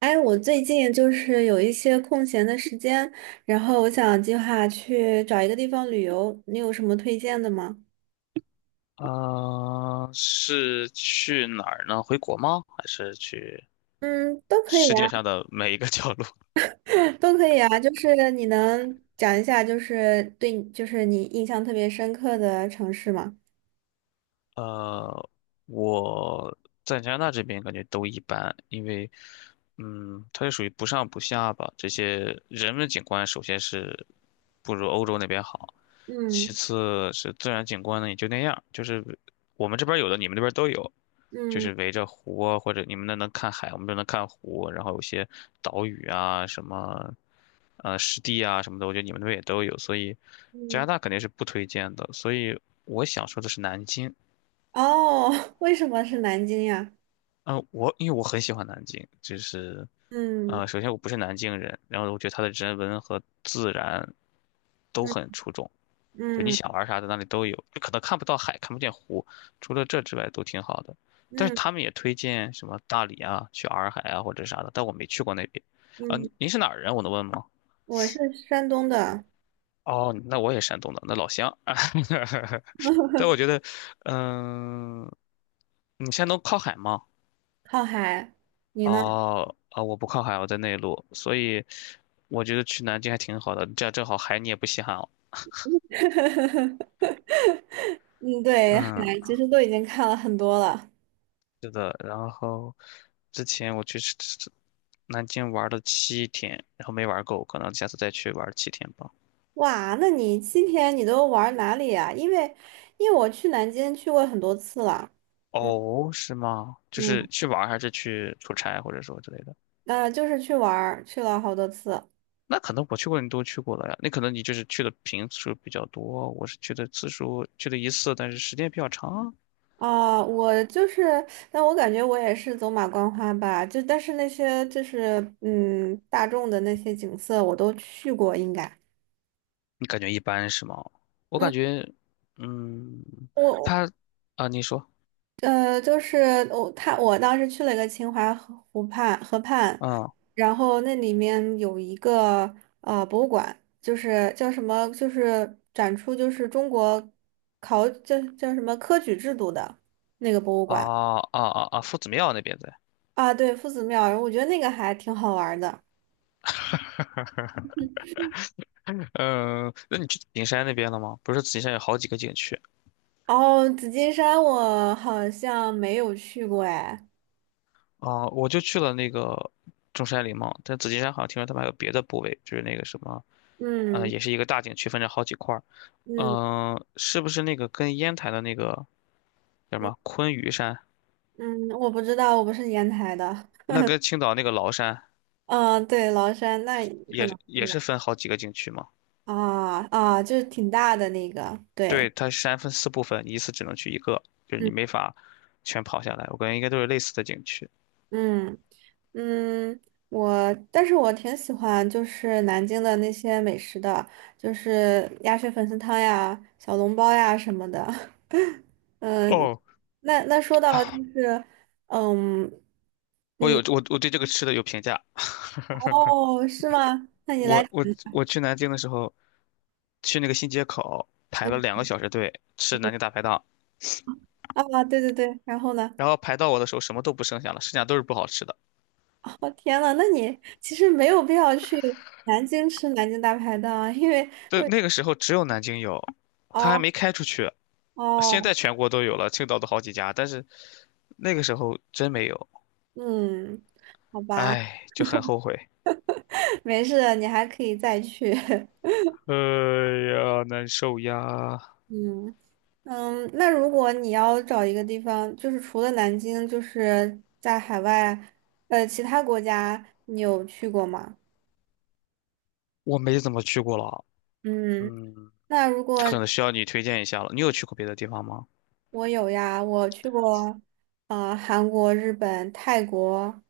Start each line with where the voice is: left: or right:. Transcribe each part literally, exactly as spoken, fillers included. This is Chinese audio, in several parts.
right: 哎，我最近就是有一些空闲的时间，然后我想计划去找一个地方旅游，你有什么推荐的吗？
left: 啊、是去哪儿呢？回国吗？还是去
right: 嗯，都可以
left: 世
right: 啊，
left: 界上的每一个角落？
right: 都可以啊，就是你能讲一下，就是对你，就是你印象特别深刻的城市吗？
left: 呃，我在加拿大这边感觉都一般，因为，嗯，它是属于不上不下吧。这些人文景观首先是不如欧洲那边好，其
right: 嗯
left: 次是自然景观呢也就那样，就是我们这边有的，你们那边都有，就
right: 嗯
left: 是围着湖啊，或者你们那能看海，我们这能看湖，然后有些岛屿啊，什么呃湿地啊什么的，我觉得你们那边也都有，所以加
right: 嗯。
left: 拿大肯定是不推荐的。所以我想说的是南京。
right: 哦，为什么是南京呀？
left: 嗯，我因为我很喜欢南京，就是，
right: 嗯
left: 呃，首先我不是南京人，然后我觉得它的人文和自然都
right: 嗯
left: 很出众，就你
right: 嗯
left: 想玩啥在那里都有，就可能看不到海，看不见湖，除了这之外都挺好的。但是
right: 嗯
left: 他们也推荐什么大理啊，去洱海啊或者啥的，但我没去过那边。啊、
right: 嗯。
left: 您是哪儿人？我能问吗？
right: 我是山东的，
left: 哦，那我也山东的，那老乡。但我觉得，嗯、你山东靠海吗？
right: 靠海，你呢？
left: 哦，啊，我不靠海，我在内陆，所以我觉得去南京还挺好的，这样正好海你也不稀罕了。
right: 嗯，对，海
left: 嗯，
right: 其实都已经看了很多了。
left: 是的。然后之前我去南京玩了七天，然后没玩够，可能下次再去玩七天吧。
right: 哇，那你七天你都玩哪里啊？因为，因为我去南京去过很多次了，嗯
left: 哦，是吗？就是
right: 嗯。
left: 去玩儿还是去出差或者说之类的？
right: 呃，就是去玩儿去了好多次。
left: 那可能我去过你都去过了呀，那可能你就是去的频次数比较多，我是去的次数去的一次，但是时间比较长。
right: 啊、我就是，但我感觉我也是走马观花吧，就但是那些就是嗯大众的那些景色我都去过，应该。
left: 你感觉一般是吗？我
right: 嗯，
left: 感觉，嗯，
right: 我
left: 他啊，你说，
right: 呃，就是我他我当时去了一个秦淮河湖畔河畔，
left: 嗯，
right: 然后那里面有一个呃博物馆，就是叫什么，就是展出就是中国考叫叫什么科举制度的那个博物
left: 啊
right: 馆。
left: 啊啊啊，夫子庙那边在，
right: 啊，对，夫子庙，我觉得那个还挺好玩儿的。
left: 嗯，那你去景山那边了吗？不是紫金山有好几个景区
right: 然后紫金山我好像没有去过哎，
left: 啊，我就去了那个中山陵嘛，但紫金山好像听说他们还有别的部位，就是那个什么，呃，
right: 嗯
left: 也是一个大景区，分成好几块儿，
right: 嗯
left: 嗯，是不是那个跟烟台的那个叫什
right: 嗯
left: 么昆嵛山，
right: 嗯。我不知道，我不是烟台的，
left: 那跟青岛那个崂山
right: 嗯，对，崂山那可
left: 也
right: 能。
left: 是也是分好几个景区吗？
right: 啊啊，就是挺大的那个，
left: 对，
right: 对，
left: 它山分四部分，你一次只能去一个，就是你
right: 嗯
left: 没法全跑下来。我感觉应该都是类似的景区。
right: 嗯嗯。我，但是我挺喜欢就是南京的那些美食的，就是鸭血粉丝汤呀、小笼包呀什么的。嗯，
left: 哦，
right: 那那说到就是，嗯
left: 我有
right: 嗯。
left: 我我对这个吃的有评价。
right: 哦，是吗？那你
left: 我
right: 来，
left: 我我去南京的时候，去那个新街口排了两
right: 嗯
left: 个小时队吃
right: 嗯
left: 南京大排档，
right: 啊，对对对，然后呢？
left: 然后排到我的时候什么都不剩下了，剩下都是不好吃的。
right: 哦，天呐，那你其实没有必要去南京吃南京大排档啊，因为
left: 对，那个时候只有南京有，它还
right: 哦
left: 没开出去。现
right: 哦。
left: 在全国都有了，青岛都好几家，但是那个时候真没有，
right: 嗯，好吧。
left: 哎，就很后悔。
right: 没事的你还可以再去。
left: 哎呀，难受呀！
right: 嗯嗯，那如果你要找一个地方，就是除了南京，就是在海外，呃，其他国家你有去过吗？
left: 我没怎么去过了，
right: 嗯，
left: 嗯，
right: 那如果
left: 可能需要你推荐一下了。你有去过别的地方吗？
right: 我有呀，我去过，呃，韩国、日本、泰国，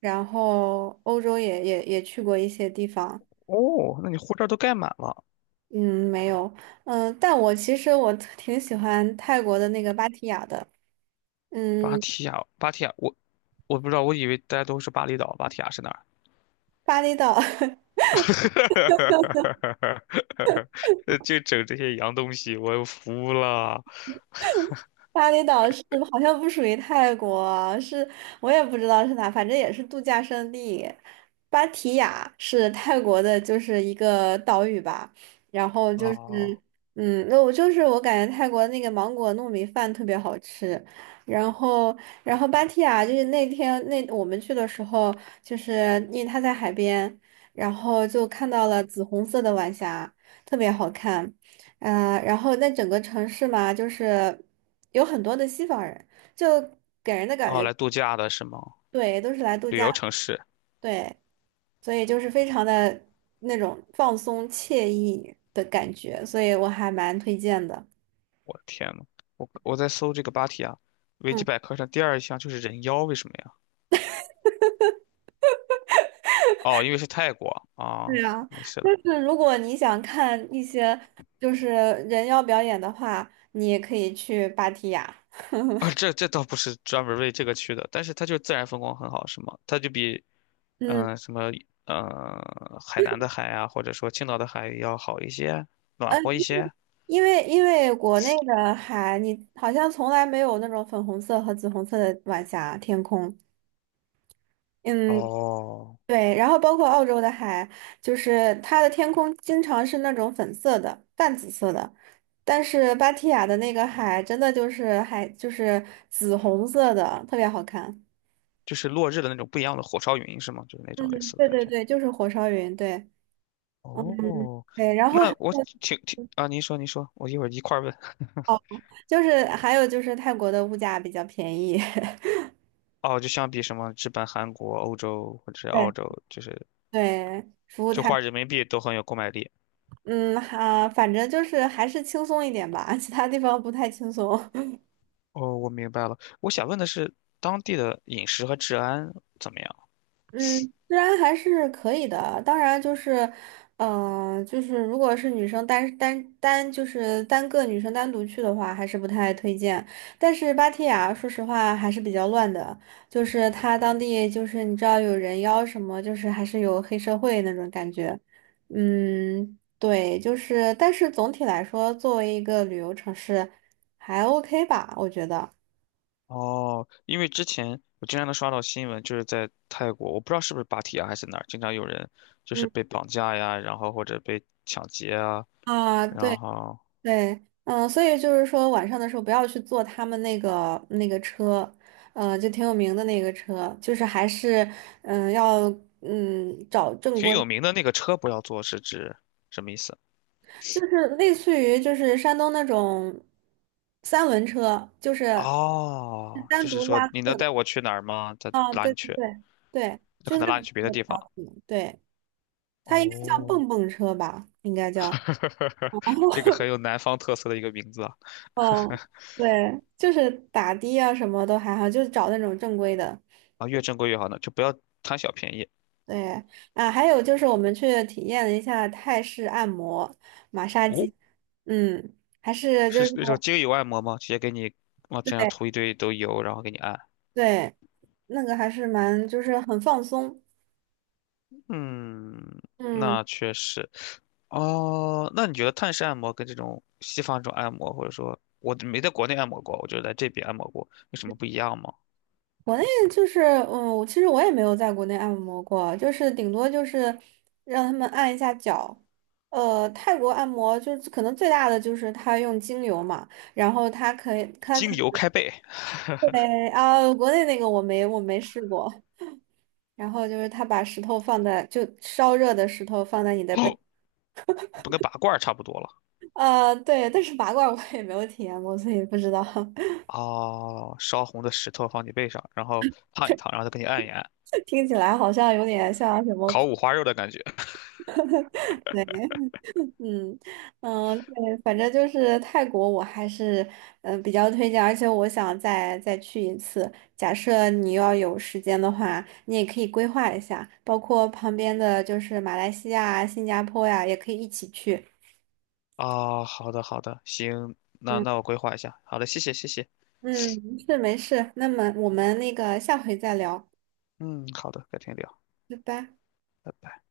right: 然后欧洲也也也去过一些地方。
left: 哦，那你护照都盖满了。
right: 嗯，没有，嗯，但我其实我 挺喜欢泰国的那个芭提雅的。
left: 芭
right: 嗯，
left: 提雅，芭提雅，我我不知道，我以为大家都是巴厘岛，芭提雅是哪儿？
right: 巴厘岛。
left: 呃就整这些洋东西，我服了。
right: 巴厘岛是好像不属于泰国，是我也不知道是哪，反正也是度假胜地。芭提雅是泰国的，就是一个岛屿吧。然后就
left: 啊
right: 是，嗯，那我就是我感觉泰国那个芒果糯米饭特别好吃。然后，然后芭提雅就是那天那我们去的时候，就是因为它在海边，然后就看到了紫红色的晚霞，特别好看。呃，然后那整个城市嘛，就是有很多的西方人，就给人的感
left: 啊，
right: 觉，
left: 来度假的是吗？
right: 对，都是来度
left: 旅
right: 假，
left: 游城市，
right: 对，所以就是非常的那种放松惬意的感觉，所以我还蛮推荐的。
left: 我的天呐，我我在搜这个芭提雅，维基
right: 嗯，
left: 百科上第二项就是人妖，为什么呀？哦，因为是泰国啊，
right: 对啊，
left: 没事
right: 就
left: 的。
right: 是如果你想看一些就是人妖表演的话，你也可以去芭提雅。
left: 啊，这这倒不是专门为这个去的，但是它就自然风光很好，是吗？它就比嗯、
right: 嗯，
left: 呃什么呃海南的海啊，或者说青岛的海要好一些，暖
right: 呃，
left: 和一
right: 因为
left: 些。
right: 因为因为国内的海，你好像从来没有那种粉红色和紫红色的晚霞天空。嗯，
left: 哦，
right: 对，然后包括澳洲的海，就是它的天空经常是那种粉色的、淡紫色的，但是芭提雅的那个海真的就是海，就是紫红色的，特别好看。
left: 就是落日的那种不一样的火烧云，是吗？就是那种类
right: 嗯，
left: 似的
right: 对
left: 感
right: 对
left: 觉。
right: 对，就是火烧云，对
left: 哦，
right: 对，然后还
left: 那我
right: 有
left: 听听啊，您说您说，我一会儿一块儿问。
right: 哦，就是还有就是泰国的物价比较便宜。
left: 哦，就相比什么日本、韩国、欧洲或者是澳
right: 对
left: 洲，就是
right: 对，服务
left: 就
right: 态，
left: 花人民币都很有购买力。
right: 嗯啊，反正就是还是轻松一点吧，其他地方不太轻松。
left: 哦，我明白了。我想问的是，当地的饮食和治安怎么样？
right: 嗯，虽然还是可以的啊。当然，就是，呃，就是如果是女生单单单就是单个女生单独去的话，还是不太推荐。但是芭提雅，说实话还是比较乱的，就是它当地就是你知道有人妖什么，就是还是有黑社会那种感觉。嗯，对，就是，但是总体来说，作为一个旅游城市，还 OK 吧，我觉得。
left: 哦，因为之前我经常能刷到新闻，就是在泰国，我不知道是不是芭提雅还是哪儿，经常有人就是
right: 嗯
left: 被绑架呀，然后或者被抢劫啊，
right: 啊，
left: 然
right: 对。
left: 后
right: 对，嗯，所以就是说晚上的时候不要去坐他们那个那个车，嗯，就挺有名的那个车，就是还是嗯要嗯找正
left: 挺
right: 规，
left: 有名的那个车不要坐是指什么意思？
right: 就是类似于就是山东那种三轮车，就是
left: 哦，就
right: 单
left: 是
right: 独
left: 说
right: 拉
left: 你
right: 客
left: 能
right: 的
left: 带我去哪儿吗？他
right: 啊，
left: 拉
right: 对
left: 你
right: 对
left: 去，
right: 对对，
left: 他
right: 就
left: 可
right: 是
left: 能
right: 那
left: 拉你
right: 种
left: 去别的
right: 车比
left: 地
right: 较
left: 方。
right: 可能对，它应该叫
left: 哦，
right: 蹦蹦车吧，应该叫。
left: 这个 很有南方特色的一个名字啊，
right: 嗯，对，就是打的啊，什么都还好，就是找那种正规的。
left: 啊，越正规越好呢，就不要贪小便宜。
right: 对啊，还有就是我们去体验了一下泰式按摩、马杀
left: 哦，
right: 鸡，嗯，还是就是
left: 是那种精油按摩吗？直接给你往身上
right: 对
left: 涂一堆都油，然后给你按。
right: 对，那个还是蛮就是很放松，
left: 嗯，
right: 嗯，
left: 那确实。哦，那你觉得泰式按摩跟这种西方这种按摩，或者说我没在国内按摩过，我就在这边按摩过，有什么不一样吗？
right: 国内就是嗯，我其实我也没有在国内按摩过，就是顶多就是让他们按一下脚，呃，泰国按摩就是可能最大的就是他用精油嘛，然后他可以他
left: 精
right: 可
left: 油开背，
right: 对啊，国内那个我没我没试过，然后就是他把石头放在，就烧热的石头放在你的背，
left: 不跟拔罐儿差不多了。
right: 呃，对，但是拔罐我也没有体验过，所以不知道。
left: 哦，烧红的石头放你背上，然后烫一烫，然后再给你按一按，
right: 听起来好像有点像什么
left: 烤
right: 苦，
left: 五花肉的感觉。
right: 对，嗯嗯，对，反正就是泰国，我还是嗯、呃比较推荐，而且我想再再去一次。假设你要有时间的话，你也可以规划一下，包括旁边的就是马来西亚啊新加坡呀、也可以一起去。
left: 啊、好的好的，行，那
right: 嗯
left: 那我规划一下。好的，谢谢谢谢。
right: 嗯，是没事，那么我们那个下回再聊。
left: 嗯，好的，改天聊。
right: 拜拜。
left: 拜拜。